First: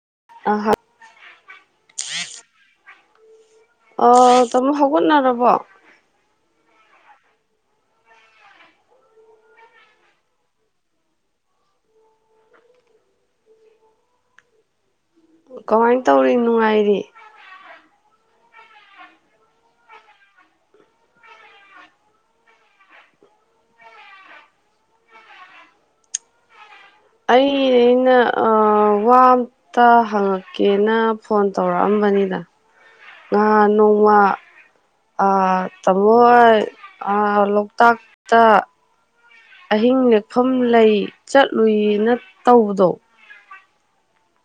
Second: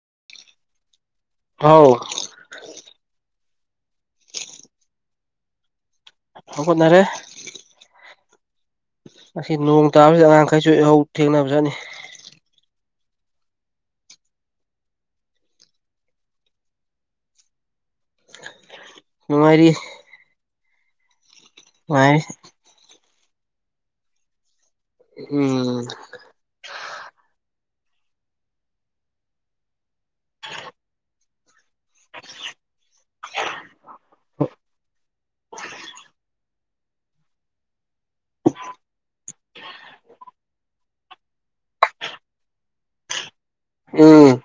[unintelligible] ꯍꯥꯎ ꯑꯣ ꯇꯃ ꯍꯒꯣꯟꯅꯔꯕꯣ ꯍꯧꯒꯠꯅꯔꯦ ꯑꯁꯤ ꯅꯣꯡ ꯇꯥꯕꯁꯤꯗ ꯑꯉꯥꯡꯈꯩꯁꯨ ꯏꯍꯧ ꯊꯦꯡꯅꯕ ꯆꯠꯅꯤ ꯀꯃꯥꯏꯟ ꯇꯧꯔꯤ ꯅꯨꯡꯉꯥꯏꯔꯤ ꯑ ꯃꯥꯔꯤ ꯃꯥꯏ ꯎꯝ ꯑꯩ ꯏꯩꯅ ꯑꯥ ꯋꯥ ꯇ ꯍꯪꯛꯀꯦꯅ ꯐꯣꯟ ꯇꯧꯔꯛꯑꯝꯕꯅꯤꯗꯥ ꯉꯍꯥ ꯅꯣꯡꯃ ꯇꯝꯃꯣꯣꯏ ꯑꯥ ꯂꯣꯛꯇꯥꯛꯇ ꯑꯍꯤꯡ ꯅꯦꯛꯐꯝ ꯂꯩ ꯆꯠꯂꯨꯏꯅꯥ ꯇꯧꯕꯗꯣ ꯎꯝ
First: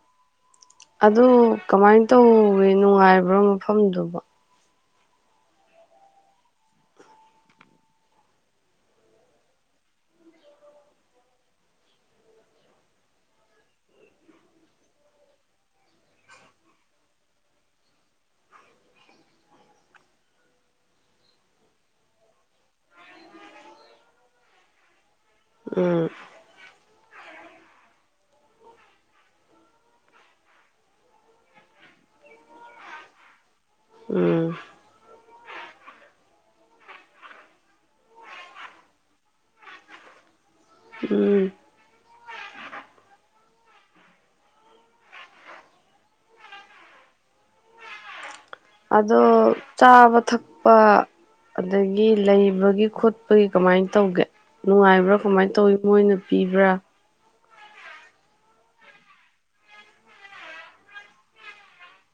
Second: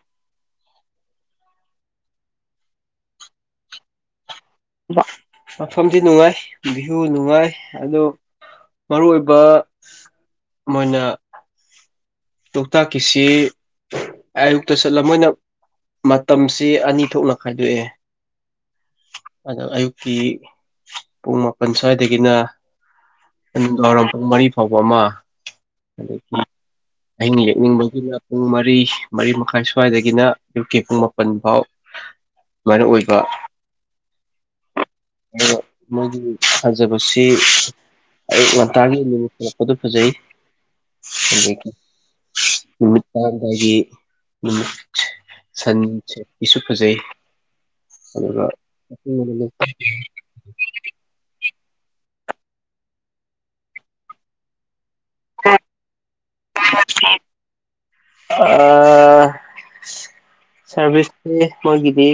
ꯑꯗꯨ ꯀꯃꯥꯏꯅ ꯇꯧꯋꯤ ꯅꯨꯡꯉꯥꯏꯕ꯭ꯔꯥ ꯃꯐꯝꯗꯨꯕ ꯃꯐꯝꯗꯤ ꯅꯨꯡꯉꯥꯏ ꯚꯤ꯭ꯌꯨ ꯅꯨꯡꯉꯥꯏ ꯑꯣ ꯃꯔꯨ ꯑꯣꯏꯕ ꯃꯣꯏꯅ ꯂꯣꯛꯇꯥꯛꯀꯤꯁꯤ ꯑꯌꯨꯛꯇ ꯆꯠꯂꯝ ꯃꯣꯏꯅ ꯃꯇꯝꯁꯤ ꯑꯅꯤ ꯊꯣꯛꯅ ꯈꯥꯏꯗꯣꯛꯑꯦ ꯑꯗꯣ ꯑꯌꯨꯛꯀꯤ ꯄꯨꯡ ꯃꯥꯄꯜ ꯁ꯭ꯋꯥꯏꯗꯒꯤꯅ ꯅꯨꯗꯥꯡꯋꯥꯏꯔꯝ ꯄꯨꯡ ꯃꯔꯤ ꯐꯥꯎꯕ ꯑꯃ ꯎꯝ ꯅꯤꯡꯕꯒꯤꯅ ꯄꯨꯡ ꯃꯔꯤ ꯃꯔꯤ ꯃꯈꯥꯏ ꯁ꯭ꯋꯥꯏꯗꯒꯤꯅ ꯑꯌꯨꯛꯀꯤ ꯄꯨꯡ ꯃꯥꯄꯟ ꯐꯥꯎ ꯑꯗꯨꯃꯥꯏꯨ ꯑꯣꯏꯕ ꯎꯝ ꯑꯩꯅ ꯃꯣꯏꯒꯤ ꯐꯖꯕꯁꯤ ꯑꯌ ꯉꯟꯇꯥꯒꯤꯂꯛꯄꯗꯣ ꯐꯖꯩ ꯎꯝ ꯅꯨꯃꯤꯠ ꯇꯗꯥꯏꯒꯤ ꯅꯨꯃꯤꯠ ꯁꯟ ꯁꯦꯄꯤꯁꯨ ꯐꯖꯩ ꯑꯗꯨꯒ ꯑꯗꯣ ꯆꯥꯕ ꯊꯛꯄ ꯑꯗꯒꯤ ꯂꯩꯕꯒꯤ ꯈꯣꯠꯄꯒꯤ ꯀꯃꯥꯏꯅ ꯇꯧꯒꯦ ꯅꯨꯡꯉꯥꯏꯕ꯭ꯔꯥ ꯀꯃꯥꯏꯅ ꯇꯧꯋꯤ ꯃꯣꯏꯅ ꯄꯤꯕ꯭ꯔꯥ ꯁꯥꯔꯚꯤꯁꯁꯦ ꯃꯣꯏꯒꯤꯗꯤ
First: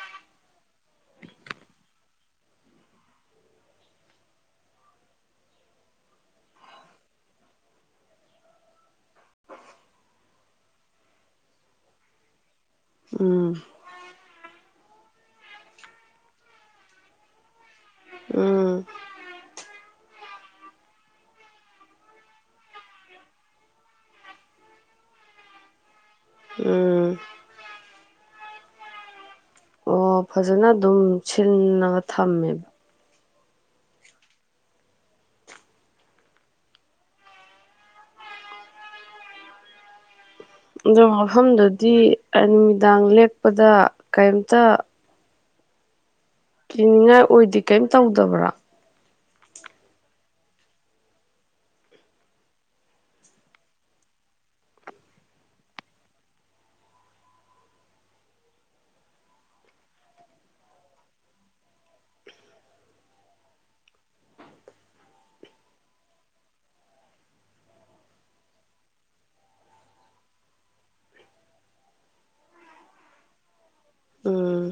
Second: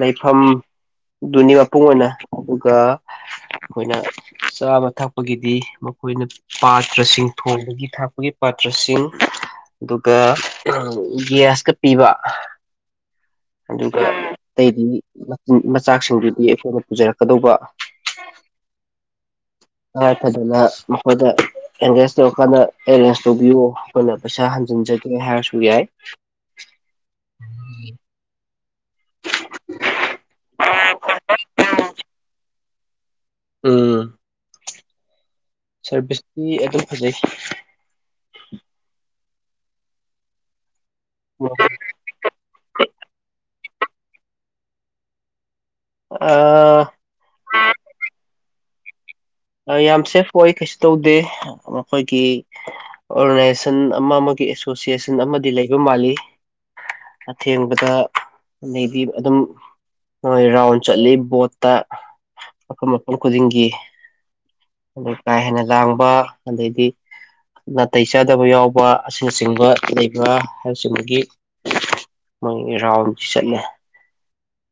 ꯂꯩꯐꯝꯗꯨꯅꯤ ꯃꯄꯨꯡ ꯑꯣꯏꯅ ꯑꯗꯨꯒ ꯑꯩꯈꯣꯏꯅ ꯆꯥꯕ ꯊꯛꯄꯒꯤꯗꯤ ꯃꯈꯣꯏꯅ ꯄꯥꯇ꯭ꯔꯁꯤꯡ ꯊꯣꯡꯕꯒꯤ ꯊꯥꯛꯄꯒꯤ ꯄꯥꯇ꯭ꯔꯁꯤꯡ ꯑꯗꯨꯒꯥ ꯒ꯭ꯌꯥꯁ ꯒꯥ ꯄꯤꯕꯥ꯫ ꯎꯝ ꯑꯗꯨꯒꯥ꯫ ꯑꯇꯩꯗꯤ ꯃꯆꯥꯛꯁꯤꯡꯗꯨꯗꯤ ꯑꯩꯈꯣꯏꯅ ꯄꯨꯖꯔꯛꯀꯗꯧꯕ ꯎꯝ ꯇꯉꯥꯏ ꯐꯗꯅ ꯃꯈꯣꯏꯗ ꯑꯦꯡꯒꯦꯖ ꯇꯧꯔꯀꯥꯟꯗ ꯑꯦꯔꯦꯟꯖ ꯇꯧꯕꯤꯌꯨ ꯑꯩꯈꯣꯏꯅ ꯄꯩꯁꯥ ꯍꯟꯖꯤꯟꯖꯗ꯭ꯔꯦ ꯍꯥꯏꯔꯁꯨ ꯌꯥꯏ ꯎꯝ ꯑꯣ ꯐꯖꯅ ꯑꯗꯨꯝ ꯁꯤꯜꯂꯒ ꯊꯝꯃꯦꯕ ꯎꯝ ꯁꯥꯔꯚꯤꯁꯇꯤ ꯑꯗꯨꯝ ꯐꯖꯩꯈꯤ ꯑ ꯃꯐꯝꯗꯨꯗꯤ ꯅꯨꯃꯤꯗꯥꯡ ꯂꯦꯛ ꯗ ꯀꯩꯝꯇ ꯀꯤꯅꯤꯡꯉꯥꯏ ꯑꯣꯏꯗꯦ ꯀꯩꯝ ꯇꯧꯗꯕ꯭ꯔꯥ ꯌꯥꯝ ꯁꯦꯐ ꯑꯣꯏ ꯀꯩꯁꯨ ꯇꯧꯗꯦ ꯃꯈꯣꯏꯒꯤ ꯑꯣꯔꯒꯅꯥꯏꯖꯦꯁꯟ ꯑꯃ ꯑꯃꯒꯤ ꯑꯦꯁꯣꯁꯤꯌꯦꯁꯟ ꯑꯃꯗꯤ ꯂꯩꯕ ꯃꯥꯜꯂꯤ ꯑꯊꯦꯡꯕꯗ ꯑꯗꯩꯗꯤ ꯑꯗꯨꯝ ꯅꯣꯏ ꯔꯥꯎꯟ ꯆꯠꯂꯤ ꯕꯣꯠꯇ ꯃꯐꯝꯐꯝ ꯃꯐꯝ ꯈꯨꯗꯤꯡꯒꯤ ꯑꯗꯩ ꯀꯥ ꯍꯦꯟꯅ ꯂꯥꯡꯕ ꯑꯗꯩꯗꯤ ꯅꯥꯇꯩ ꯆꯥꯗꯕ ꯌꯥꯎꯕ ꯑꯁꯤꯅꯆꯤꯡꯕ ꯂꯩꯕ ꯍꯥꯏꯕꯆꯤꯡꯕꯒꯤ ꯃꯣꯏꯒꯤ ꯔꯥꯎꯟꯁꯤ ꯆꯠꯂꯦ ꯎꯝ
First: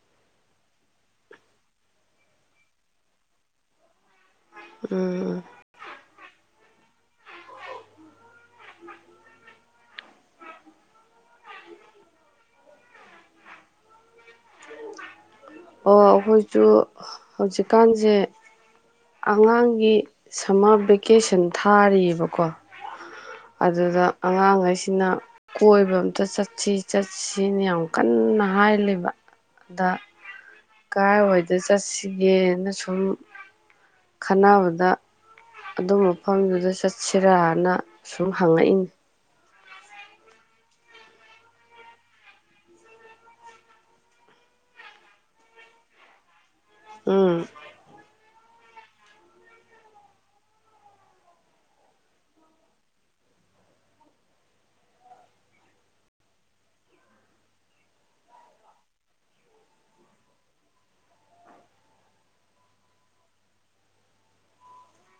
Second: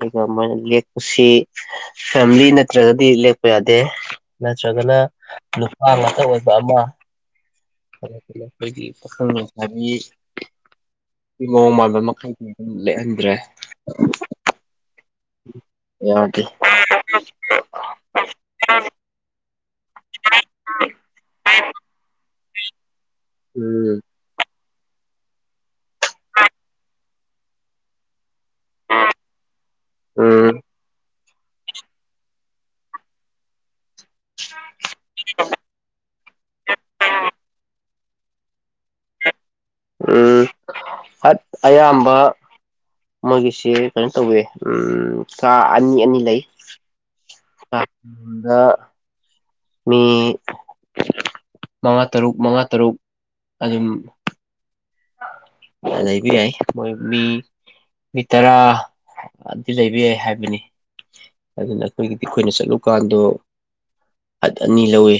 ꯑꯗꯨꯒ ꯃꯣꯏꯅ ꯂꯦꯛꯄꯁꯤ ꯐꯦꯃꯤꯂꯤ ꯅꯠꯇ꯭ꯔꯒꯗꯤ ꯂꯦꯛꯄ ꯌꯥꯗꯦ ꯅ ꯆꯒꯅ ꯎꯝ [inaudible] ꯑꯩꯈꯣꯏꯒꯤ ꯄꯥꯈꯪ ꯂꯩꯁꯥꯕꯤ ꯃꯑꯣꯡ ꯃꯥꯟꯕ ꯃꯈꯩꯗꯤ ꯑꯗꯨꯝ ꯂꯩꯦꯛꯍꯟꯗ꯭ꯔꯦ ꯑꯣ ꯑꯩꯈꯣꯏꯁꯨ ꯍꯧꯖꯤꯛꯀꯥꯟꯁꯦ ꯑꯉꯥꯡ ꯑꯩ ꯒꯤ ꯁꯝꯃꯔ ꯚꯦꯀꯦꯁꯟ ꯊꯥꯔꯤꯑꯕꯀꯣ ꯎꯝ ꯑꯗꯨꯗ ꯑꯉꯥꯡꯉ ꯁꯤꯅ ꯀꯣꯏꯕ ꯑꯝꯇ ꯆꯠꯁꯤ ꯆꯠꯁꯤꯅ ꯌꯥꯝ ꯀꯟꯅ ꯍꯥꯏ ꯂꯩꯕꯗ ꯎꯝ ꯀꯗꯥꯥꯏꯋꯥꯏꯗ ꯆꯠꯁꯤꯒꯦꯅ ꯁꯨꯝ ꯈꯟꯅꯕꯗ ꯑꯗꯨ ꯃꯐꯝꯗꯨꯗ ꯆꯠꯁꯤꯔꯅ ꯁꯨꯝ ꯍꯪꯉꯛꯏꯅꯤ ꯐꯠ ꯑꯌꯥꯝꯕ ꯃꯣꯏꯒꯤꯁꯦ ꯀꯩꯅꯣ ꯇꯧꯋ ꯀꯥ ꯑꯅꯤ ꯑꯅꯤ ꯂꯩ ꯎꯝ [inaudible] ꯃꯤ ꯃꯉꯥ ꯇꯔꯨꯛ ꯃꯉꯥ ꯇꯔꯨꯛ ꯑꯗꯨꯝ ꯂꯩꯕ ꯌꯥꯏ ꯃꯣꯏ ꯃꯤ ꯃꯤ ꯇꯔꯥ ꯂꯩꯕ ꯌꯥꯏ ꯍꯥꯏꯕꯅꯤ ꯑꯗꯨꯅ ꯑꯩꯈꯣꯏꯒꯤꯗꯤ ꯑꯩꯈꯣꯏꯅ ꯆꯠꯂꯨꯀꯥꯟꯗꯣ ꯑꯅꯤ ꯂꯧꯋꯤ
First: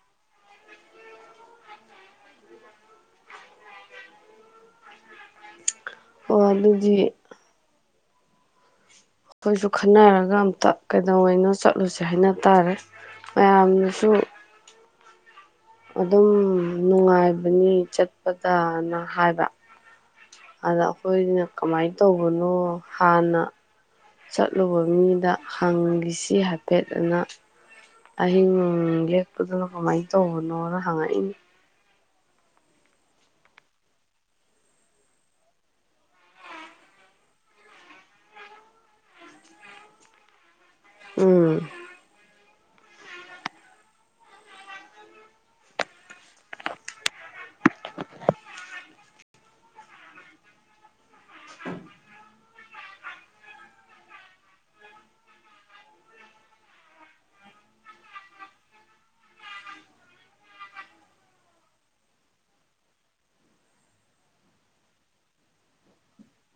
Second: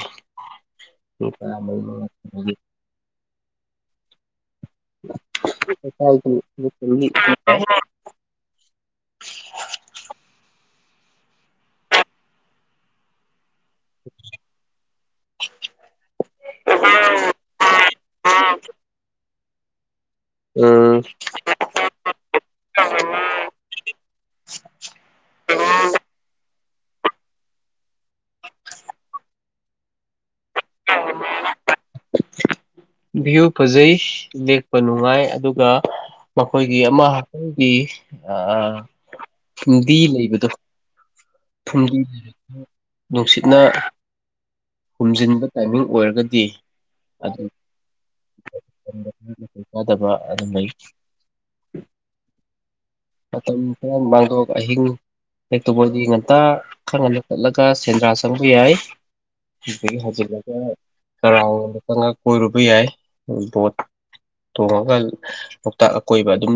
ꯑꯣ ꯑꯗꯨꯗꯤ [unintelligible] ꯥꯏ ꯑꯩꯈꯣꯏꯁꯨ ꯈꯟꯅꯔꯒ ꯑꯝꯇ ꯀꯩꯗꯧꯅꯣ ꯆꯠꯂꯨꯁꯦ ꯍꯥꯏꯅ ꯇꯥꯔꯦ ꯃꯌꯥꯝꯅꯁꯨ ꯑꯗꯨꯝ ꯅꯨꯡꯉꯥꯏꯕꯅꯤ ꯆꯠꯄꯗꯅ ꯍꯥꯏꯕ ꯑꯗ ꯎꯝ ꯑꯩꯈꯣꯏꯅ ꯀꯃꯥꯏꯅ ꯇꯧꯕꯅꯣ ꯍꯥꯟꯅ ꯆꯠꯂꯨꯕ ꯃꯤꯗ ꯍꯪꯈꯤꯁꯤ ꯁꯤ ꯍꯥꯏꯐꯦꯠ ꯑꯅ ꯑꯍꯤꯡ ꯂꯦꯛꯄꯗꯨꯅ ꯀꯃꯥꯏꯅ ꯇꯧꯕꯅꯣꯅ ꯍꯪꯉꯛꯏꯅꯤ ꯚ꯭ꯌꯨ ꯐꯖꯩ ꯂꯦꯛꯄ ꯅꯨꯡꯉꯥꯏ ꯑꯗꯨꯒ ꯃꯈꯣꯏꯒꯤ ꯑꯃ ꯍꯈꯣꯏꯒꯤꯗꯤ ꯂꯩꯕꯗꯣ ꯎꯝ [inaudible] ꯅꯨꯡꯁꯤꯠꯅ ꯍꯨꯝꯖꯤꯟꯕ ꯇꯥꯏꯃꯤꯡ ꯑꯣꯏꯔꯒꯗꯤ ꯑꯗꯨꯝ [inaudible] ꯆꯥꯗꯕ ꯑꯗꯨ ꯂꯩꯩ ꯃꯇꯝ ꯈꯔ ꯃꯥꯡꯗꯣꯛ ꯑꯍꯤꯡ ꯑꯦꯛꯇꯣꯕꯔꯗꯒꯤ ꯉꯇ ꯈꯪ ꯉꯟꯗ ꯆꯠꯂꯒ ꯁꯦꯟꯗ꯭ꯔꯥ ꯆꯪꯕ ꯌꯥꯏ ꯑꯗꯒꯤ ꯍꯧꯖꯤꯜꯂꯒ ꯀꯔꯥꯡꯣꯗ ꯈꯪꯉꯒ ꯀꯣꯏꯔꯨꯕ ꯌꯥꯏ ꯕꯣꯠ ꯊꯣꯡꯉꯒ ꯂꯣꯛꯇꯥꯛ ꯑꯀꯣꯏꯕ ꯑꯗꯨꯝ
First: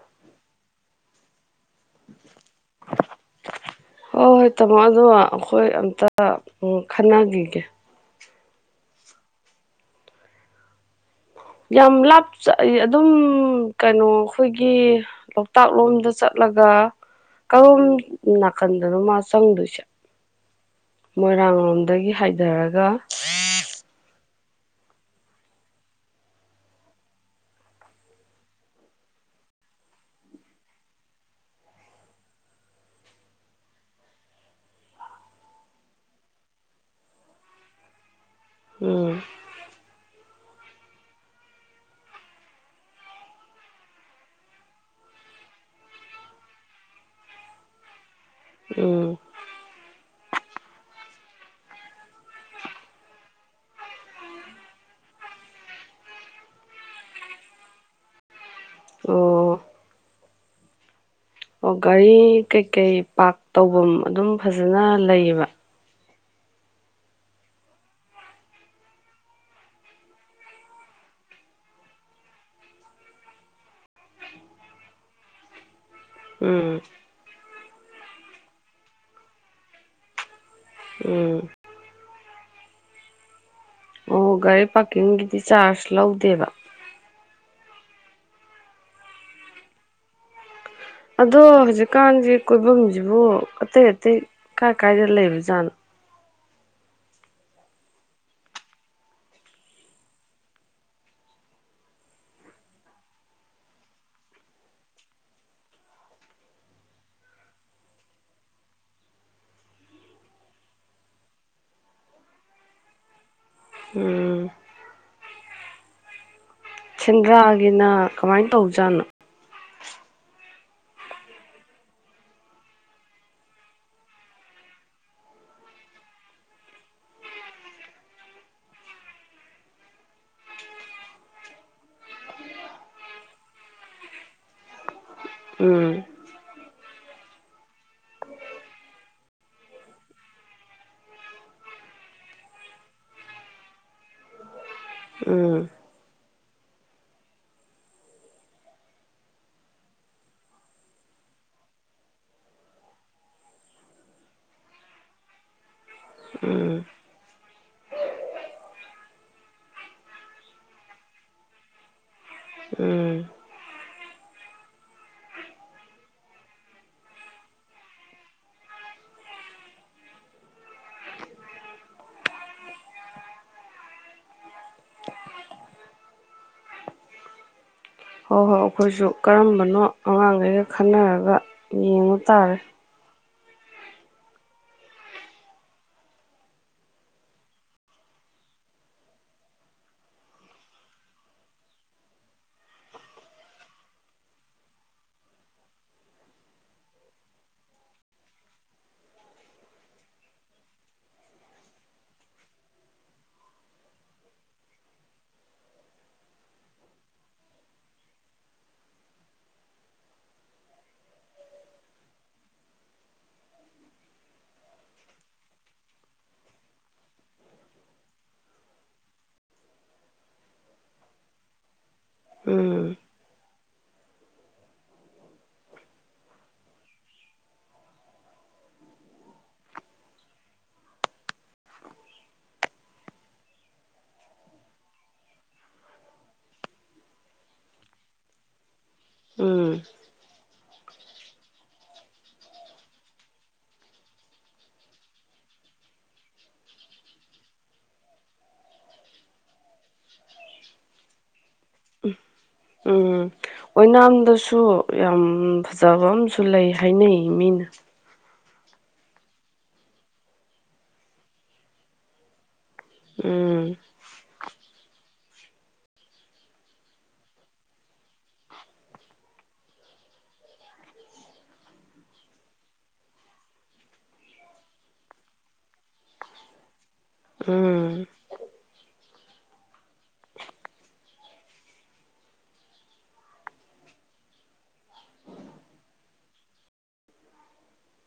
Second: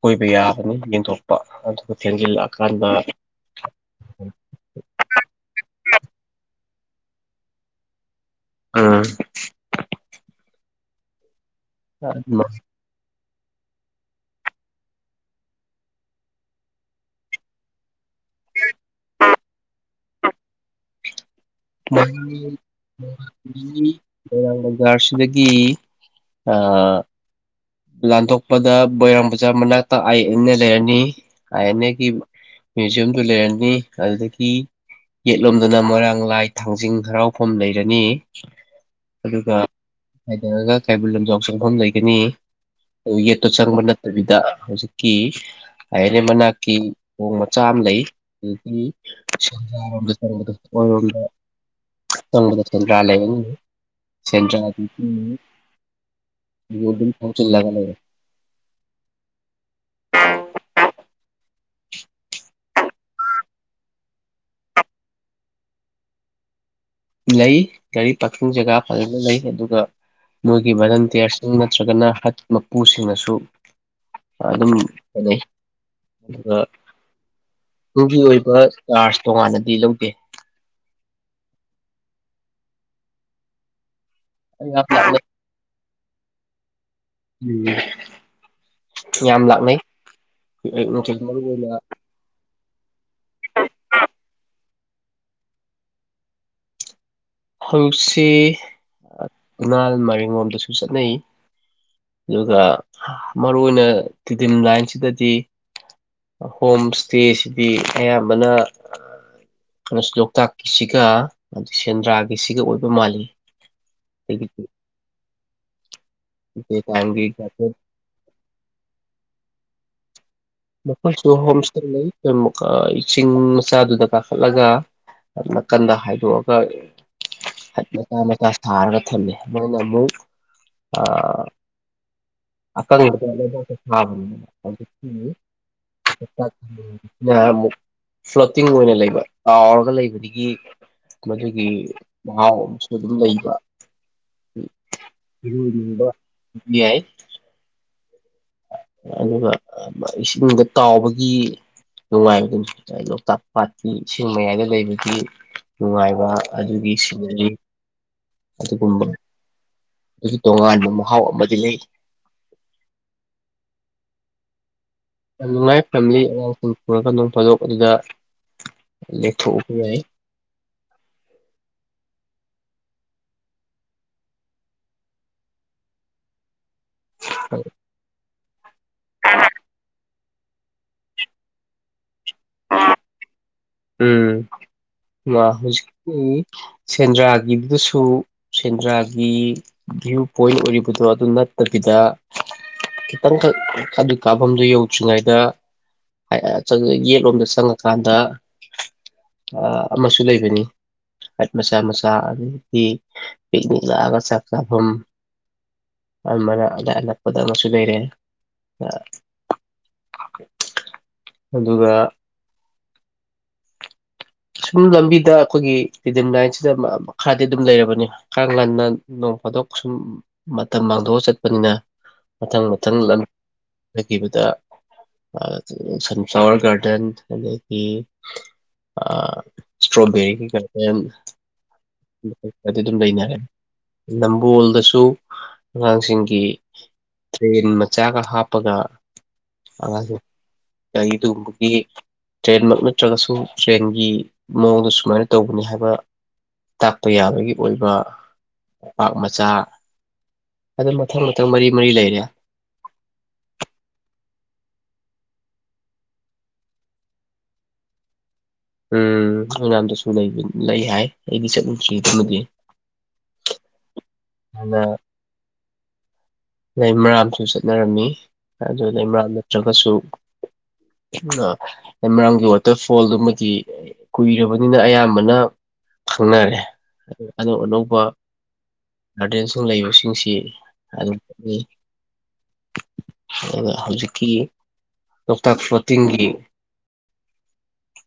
ꯀꯣꯏꯕ ꯌꯥꯕꯅꯤ ꯌꯦꯟꯊꯣꯛꯄ ꯑꯗꯨꯒ ꯊꯦꯡꯖꯤꯜꯂꯛꯑꯀꯥꯟꯗ ꯍꯣꯏ ꯍꯣꯏ ꯇꯥꯃꯣ ꯑꯗꯣ ꯑꯩꯈꯣꯏ ꯑꯝꯇ ꯑꯣ ꯈꯟꯅꯈꯤꯒꯦ ꯑꯥ ꯌꯥꯝ ꯂꯥꯞꯆ ꯑꯗꯨꯝ ꯎ ꯀꯩꯅꯣ ꯑꯩꯈꯣꯏꯒꯤ ꯂꯣꯛꯇꯥꯛ ꯂꯣꯝꯗ ꯆꯠꯂꯒ ꯀꯔꯣꯝ ꯅꯥꯀꯟꯗꯅꯣ ꯃꯥ ꯆꯪꯗꯣꯏꯁꯦ ꯃꯣꯏꯔꯥꯡ ꯂꯣꯝꯗꯒꯤ ꯍꯥꯏꯊꯔꯒ ꯃꯣꯏꯔꯥꯡ ꯕꯖꯥꯔꯁꯤꯗꯒꯤ ꯑ ꯂꯥꯟꯊꯣꯛꯄꯗ ꯃꯕꯣꯏꯔꯥꯡ ꯕꯖꯥꯔ ꯃꯅꯥꯛꯇ ꯑꯥꯏ ꯑꯦꯟ ꯑꯦ ꯂꯩꯔꯅꯤ ꯑꯥꯏ ꯑꯦꯟ ꯑꯦꯒꯤ ꯃ꯭ꯌꯨꯖꯤꯌꯝꯗꯨ ꯂꯩꯔꯅꯤ ꯑꯗꯨꯗꯒꯤ ꯌꯦꯠꯂꯣꯝꯗꯅ ꯃꯣꯏꯔꯥꯡ ꯂꯥꯏ ꯊꯥꯡꯖꯤꯡ ꯍꯔꯥꯎꯐꯝ ꯂꯩꯔꯅꯤ ꯎꯝ ꯑꯗꯨꯒ ꯆꯪꯉꯒ ꯀꯩꯕꯨꯜ ꯂꯝꯖꯥꯎ ꯆꯪꯐꯝ ꯂꯩꯒꯅꯤ ꯌꯦꯠꯇꯣ ꯆꯪꯕ ꯅꯠꯇꯕꯤꯗ ꯍꯧꯖꯤꯛꯀꯤ ꯑꯥꯏ ꯑꯦꯟ ꯑꯦ ꯃꯅꯥꯛꯀꯤ ꯊꯣꯡ ꯃꯆꯥ ꯑꯃ ꯂꯩ ꯑꯗꯨ ꯎꯝ ꯪꯕꯗ ꯑꯣꯏꯔꯣꯝꯗ ꯆꯪꯕꯗ ꯁꯦꯟꯗ꯭ꯔꯥ ꯂꯩꯕꯅꯤ ꯁꯦꯟꯗ꯭ꯔꯥꯝ ꯑꯣ ꯆꯜꯒ ꯑꯣ ꯒꯥꯔꯤ ꯀꯩꯀꯩ ꯄꯥꯔꯛ ꯇꯧꯐꯝ ꯑꯗꯨꯝ ꯐꯖꯅ ꯂꯩꯌꯦꯕ ꯂꯩ ꯒꯥꯔꯤ ꯄꯥꯔꯀꯤꯡ ꯖꯒꯥ ꯐꯖꯅ ꯂꯩ ꯑꯗꯨꯒ ꯅꯣꯏꯒꯤ ꯚꯔꯟꯇꯤꯌꯥꯔꯁꯤꯡ ꯅꯠꯇ꯭ꯔꯒꯅ ꯍꯠ ꯃꯄꯨꯁꯤꯡꯅꯁꯨ ꯑꯗꯨꯝ ꯐꯅꯩ ꯎꯝ ꯑꯗꯨꯒꯤ ꯑꯣꯏꯕ ꯆꯥꯔꯖ ꯇꯣꯉꯥꯟꯅꯗꯤ ꯂꯧꯗꯦ ꯎꯝ ꯑꯣ ꯒꯥꯔꯤ ꯌꯥꯝ ꯂꯥꯛꯅꯩ ꯄꯥꯔꯀꯤꯡꯒꯤꯗꯤ ꯆꯥꯔꯖ ꯂꯧꯗꯦꯕ ꯌꯥꯝ ꯂꯥꯛꯅꯩ ꯑꯌꯨꯛ ꯅꯨꯡꯊꯤꯜ ꯃꯔꯨ ꯑꯗꯣ ꯑꯣꯏꯅ ꯍꯧꯖꯤꯛꯀꯥꯟ ꯀꯣꯏꯐꯝꯁꯤꯕꯨ ꯑꯇꯩ ꯑꯇꯩ ꯀꯥꯏ ꯀꯥꯏꯗ ꯂꯩꯕ ꯖꯥꯠꯣ ꯍꯧꯖꯤꯛꯁꯤ ꯏꯍꯥꯜ ꯃꯔꯤꯡ ꯂꯣꯝꯗꯁꯨ ꯆꯠꯅꯩ ꯑꯗꯨꯒ ꯃꯔꯨ ꯑꯣꯏꯅ ꯇꯤꯗꯤꯝ ꯂꯥꯏꯟꯁꯤꯗꯗꯤ ꯍꯣꯝ ꯏꯁꯇꯦꯁꯤꯗꯤ ꯑꯌꯥꯝꯕꯅꯩꯅ ꯂꯣꯛꯇꯥꯛꯀꯤꯁꯤꯒ ꯑꯩ ꯁꯦꯟꯗ꯭ꯔꯥꯒꯤ ꯁꯤꯒꯤ ꯑꯣꯏꯕ ꯃꯥꯜꯂꯤ ꯎꯝ ꯑꯗꯒꯤꯗꯤ ꯗꯦ ꯇꯥꯏꯝꯒꯤ ꯒꯥꯔꯗꯦꯟ ꯁꯦꯟꯗ꯭ꯔꯥꯒꯤꯅ ꯀꯃꯥꯏꯅ ꯇꯧꯖꯥꯠꯅꯣ ꯃꯈꯣꯏꯁꯨ ꯍꯣꯝ ꯏꯁꯇꯦ ꯂꯩ ꯆꯤꯡ ꯃꯆꯥꯗꯨꯗ ꯀꯥꯈꯠꯂꯒ ꯅꯥꯀꯟꯗ ꯍꯥꯏꯗꯣꯛꯑꯒ ꯃ ꯃꯆꯥ ꯁꯥꯔꯒ ꯊꯝꯃꯦ ꯃꯣꯏꯅ ꯑꯃꯨꯛ ꯑꯀꯪꯕꯗ ꯂꯩꯕꯥꯛꯇ ꯁꯥꯕꯅꯤꯅ ꯎꯝ ꯑꯃꯨꯛ ꯐ꯭ꯂꯣꯇꯤꯡ ꯑꯣꯏꯅ ꯂꯩꯕ ꯇꯥꯎꯔꯒ ꯂꯩꯕꯗꯒꯤ ꯃꯗꯨꯒꯤ ꯃꯍꯥꯎ ꯑꯃꯁꯨ ꯑꯗꯨꯝ ꯂꯩꯕꯨꯕ ꯎꯝ ꯑꯗꯨ ꯌꯥꯏ ꯑꯗꯨꯒ ꯏꯁꯤꯡꯗ ꯀꯥꯎꯕꯒꯤ ꯅꯨꯡꯉꯥꯏꯕ ꯑꯗꯨꯝ ꯂꯣꯛꯇꯥꯛ ꯄꯥꯠꯀꯤ ꯏꯁꯤꯡ ꯃꯌꯥꯏꯗ ꯂꯩꯕꯒꯤ ꯅꯨꯡꯉꯥꯏꯕ ꯎꯝ ꯑꯗꯨꯒꯤ ꯁꯤꯅꯤ ꯑ ꯑꯗꯨ ꯀꯨꯝꯕ ꯑꯗꯨꯒꯤ ꯇꯣꯉꯥꯟꯕ ꯃꯍꯥꯎ ꯑꯃꯗꯤ ꯂꯩ ꯎꯝ ꯌꯥꯝ ꯅꯨꯡꯉꯥꯏ ꯐꯦꯃꯤꯂꯤ ꯑꯉꯥꯡꯁꯤꯡ ꯄꯨꯔꯒ ꯅꯣꯡ ꯐꯥꯗꯣꯛ ꯑꯗꯨꯗ ꯂꯦꯡꯊꯣꯛꯎ ꯌꯥꯏ ꯍ ꯍꯣꯏ ꯍꯣꯏ ꯑꯩꯈꯣꯏꯁꯨ ꯀꯔꯝꯕꯅꯣ ꯑꯉꯥꯡꯈꯩꯒ ꯈꯟꯅꯔꯒ ꯌꯦꯡꯉꯨ ꯇꯥꯔꯦ ꯎꯝ ꯍꯧꯖꯤꯛꯀꯤ ꯁꯦꯟꯗ꯭ꯔꯥꯒꯤꯗꯨꯗꯁꯨ ꯁꯦꯟꯗ꯭ꯔꯥꯒꯤ ꯚ꯭ꯌꯨ ꯄꯣꯏꯟ ꯑꯣꯏꯔꯤꯕꯗꯣ ꯑꯗꯨ ꯅꯠꯇꯕꯤꯗ ꯈꯤꯇꯪꯈꯛ ꯑꯗꯨ ꯀꯥꯞꯐꯝꯗꯨꯣ ꯌꯧꯗ꯭ꯔꯤꯉꯩꯗ ꯌꯦꯠꯂꯣꯝꯗ ꯆꯪꯉꯀꯥꯟꯗ ꯑꯃꯁꯨ ꯂꯩꯕꯅꯤ ꯍꯥꯏꯠ ꯃꯆꯥ ꯃꯆꯥ ꯑꯗꯒꯤ ꯄꯤꯛꯅꯤꯛ ꯂꯥꯛꯑꯒ ꯆꯥꯛ ꯆꯥꯐꯝ ꯑꯃꯅ ꯑ ꯑꯅꯛꯄꯗ ꯑꯃꯁꯨ ꯂꯩꯔꯦ ꯑꯗꯨꯒ ꯁꯨꯝ ꯂꯝꯕꯤꯗ ꯑꯩꯈꯣꯏꯒꯤ ꯇꯔꯤꯗꯤꯝ ꯂꯥꯏꯟꯁꯤꯗ ꯈꯔꯗꯤ ꯑꯗꯨꯝ ꯂꯩꯔꯕꯅꯤ ꯀꯥꯡ ꯍꯅ ꯅꯣꯡ ꯐꯥꯗꯣꯛ ꯁꯨꯝ ꯃꯇꯝ ꯃꯥꯡꯊꯣꯛꯑ ꯆꯠꯄꯅꯤꯅ ꯃꯊꯪ ꯎꯝ ꯃꯊꯪ ꯍꯥꯏꯈꯤꯕꯗ ꯁꯟꯐ꯭ꯂꯥꯋꯔ ꯒꯥꯔꯗꯦꯟ ꯑꯗꯒꯤ ꯏꯁꯇ꯭ꯔꯣꯕꯦꯔꯤꯒꯤ ꯒꯥꯔꯗꯦꯟꯗꯤ ꯑꯗꯨꯝ ꯂꯩꯅꯔꯦ ꯅꯝꯕꯣꯜꯗꯁꯨ ꯑꯉꯥꯡꯁꯤꯡꯒꯤ ꯇ꯭ꯔꯦꯟ ꯃꯆꯥꯒ ꯍꯥꯞꯄꯒ ꯎꯝ ꯒꯥꯔꯤ ꯑꯗꯨꯒꯨꯝꯕꯒꯤ ꯇ꯭ꯔꯦꯟꯃꯛ ꯅꯠꯇ꯭ꯔꯒꯁꯨ ꯇ꯭ꯔꯦꯟꯒꯤ ꯃꯑꯣꯡꯗ ꯁꯨꯃꯥꯏꯅ ꯇꯧꯕꯅꯤ ꯍꯥꯏꯕ ꯇꯥꯛꯄ ꯌꯥꯕꯒꯤ ꯑꯣꯏꯕꯄꯥꯛ ꯃꯆꯥ ꯑꯗꯨꯝ ꯃꯊꯪ ꯃꯊꯪ ꯃꯔꯤ ꯃꯔꯤ ꯂꯩꯔꯦ ꯎꯝ ꯑꯣꯏꯅꯥꯝꯗꯁꯨ ꯌꯥꯝ ꯐꯖꯕ ꯑꯃꯁꯝꯨ ꯂꯩ ꯍꯥꯏꯅꯩ ꯃꯤꯅ ꯎꯝ ꯃꯌꯥꯝꯗꯁꯨ ꯂꯩ ꯍꯥꯏ ꯑꯩꯗꯤ ꯆꯠꯂꯨꯗ꯭ꯔꯤꯗꯨꯃꯗꯤ ꯎꯝ ꯑꯗꯨꯅ ꯂꯩꯃꯔꯥꯝꯁꯨ ꯆꯠꯅꯔꯝꯃꯤ ꯑꯗꯨ ꯂꯩꯃꯔꯥꯝ ꯅꯠꯇ꯭ꯔꯒꯁꯨ ꯂꯩꯃꯔꯥꯝꯒꯤ ꯋꯥꯇꯔꯐꯣꯜꯗꯨꯃꯗꯤ ꯀꯨꯏꯔꯕꯅꯤꯅ ꯑꯌꯥꯝꯕꯅ ꯈꯪꯅꯔꯦ ꯑꯅꯧ ꯑꯅꯧꯕ ꯎꯝ ꯒꯥꯔꯗꯦꯟꯁꯤꯡ ꯂꯩꯕꯁꯤꯡꯁꯤ ꯑꯗꯨꯝ ꯆꯤ ꯑꯗꯨꯒ ꯍꯧꯖꯤꯛꯀꯤ ꯂꯣꯛꯇꯥꯛ ꯄ꯭ꯂꯣꯇꯤꯟꯒꯤ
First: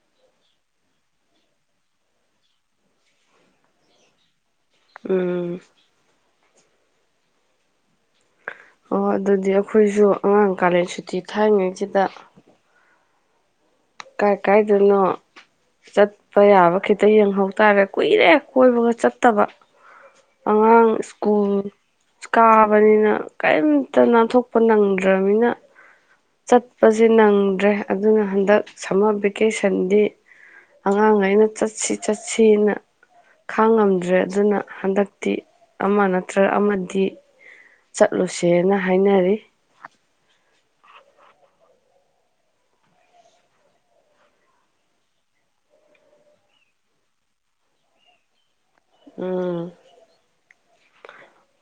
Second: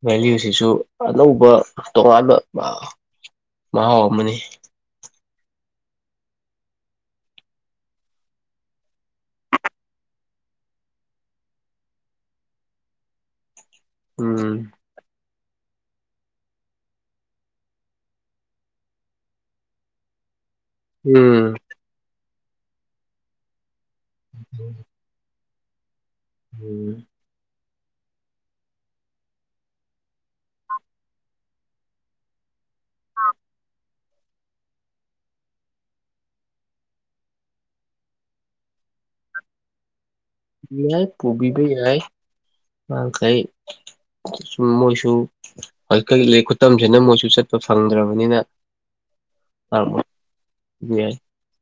ꯚꯦꯂꯨꯁꯤꯁꯨ ꯑꯅꯧꯕ ꯇꯣꯉꯥꯟꯕ ꯃꯍꯥꯎ ꯑꯃꯅꯤ ꯎꯝ ꯑꯣ ꯑꯗꯨꯗꯤ ꯑꯩꯈꯣꯏꯁꯨ ꯑꯉꯥꯡ ꯀꯥꯂꯦꯟ ꯁꯨꯇꯤ ꯊꯥꯏꯉꯩꯁꯤꯗ ꯀꯥꯏ ꯎꯝ ꯀꯥꯏꯗꯣꯏꯅꯣ ꯆꯠꯄ ꯌꯥꯕ ꯈꯤꯇ ꯌꯦꯡꯍꯧ ꯇꯥꯔꯦ ꯀꯨꯏꯔꯦ ꯀꯣꯏꯕꯒ ꯆꯠꯇꯕ ꯑꯉꯥꯡ ꯁ꯭ꯀꯨꯜ ꯎꯝ ꯀꯥꯕꯅꯤꯅ ꯀꯔꯤꯝ ꯇ ꯅꯥꯟꯊꯣꯛꯄ ꯅꯪꯗ꯭ꯔꯕꯅꯤꯅ ꯎꯝ ꯆꯠꯄꯁꯦ ꯅꯪꯗ꯭ꯔꯦ ꯑꯗꯨꯅ ꯍꯟꯗꯛ ꯁꯝꯃꯔ ꯚꯦꯀꯦꯁꯟꯗꯤ ꯑꯉꯥꯡꯈꯩꯅ ꯆꯠꯁꯤ ꯆꯠꯁꯤꯅ ꯈꯥꯡꯉꯝꯗ꯭ꯔꯦ ꯑꯗꯨꯅ ꯍꯟꯗꯛꯇꯤ ꯑꯃ ꯅꯠꯇ꯭ꯔꯒ ꯑꯃꯗꯤ ꯆꯠꯂꯨꯁꯦꯅ ꯍꯥꯏꯅꯔꯤ ꯌꯥꯏ ꯄꯨꯕꯤꯕ ꯌꯥꯏ ꯃꯥ ꯃꯈꯩ ꯁꯨꯝ ꯃꯣꯏꯁꯨ ꯍꯧꯖꯤꯛ ꯈꯨꯠꯇꯝꯁꯤꯅ ꯃꯣꯏꯁꯨ ꯆꯠꯄ ꯐꯪꯗ꯭ꯔꯕꯅꯤꯅ ꯎꯝ ꯌꯥꯏ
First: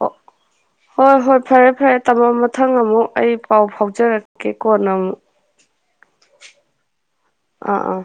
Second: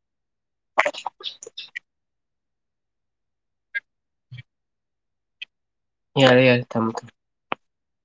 ꯑꯣ ꯍꯣꯏ ꯍꯣꯏ ꯐꯔꯦ ꯐꯔꯦ ꯇꯝꯃꯣ ꯃꯊꯪ ꯑꯃꯨꯛ ꯑꯩ ꯄꯥꯎ ꯐꯥꯎꯖꯔꯛꯀꯦ ꯀꯣꯟ ꯑꯃꯨꯛ ꯌꯥꯔꯦ ꯌꯥꯔꯦ ꯊꯝꯃꯦ ꯊꯝꯃꯦ ꯑꯥ ꯑꯥ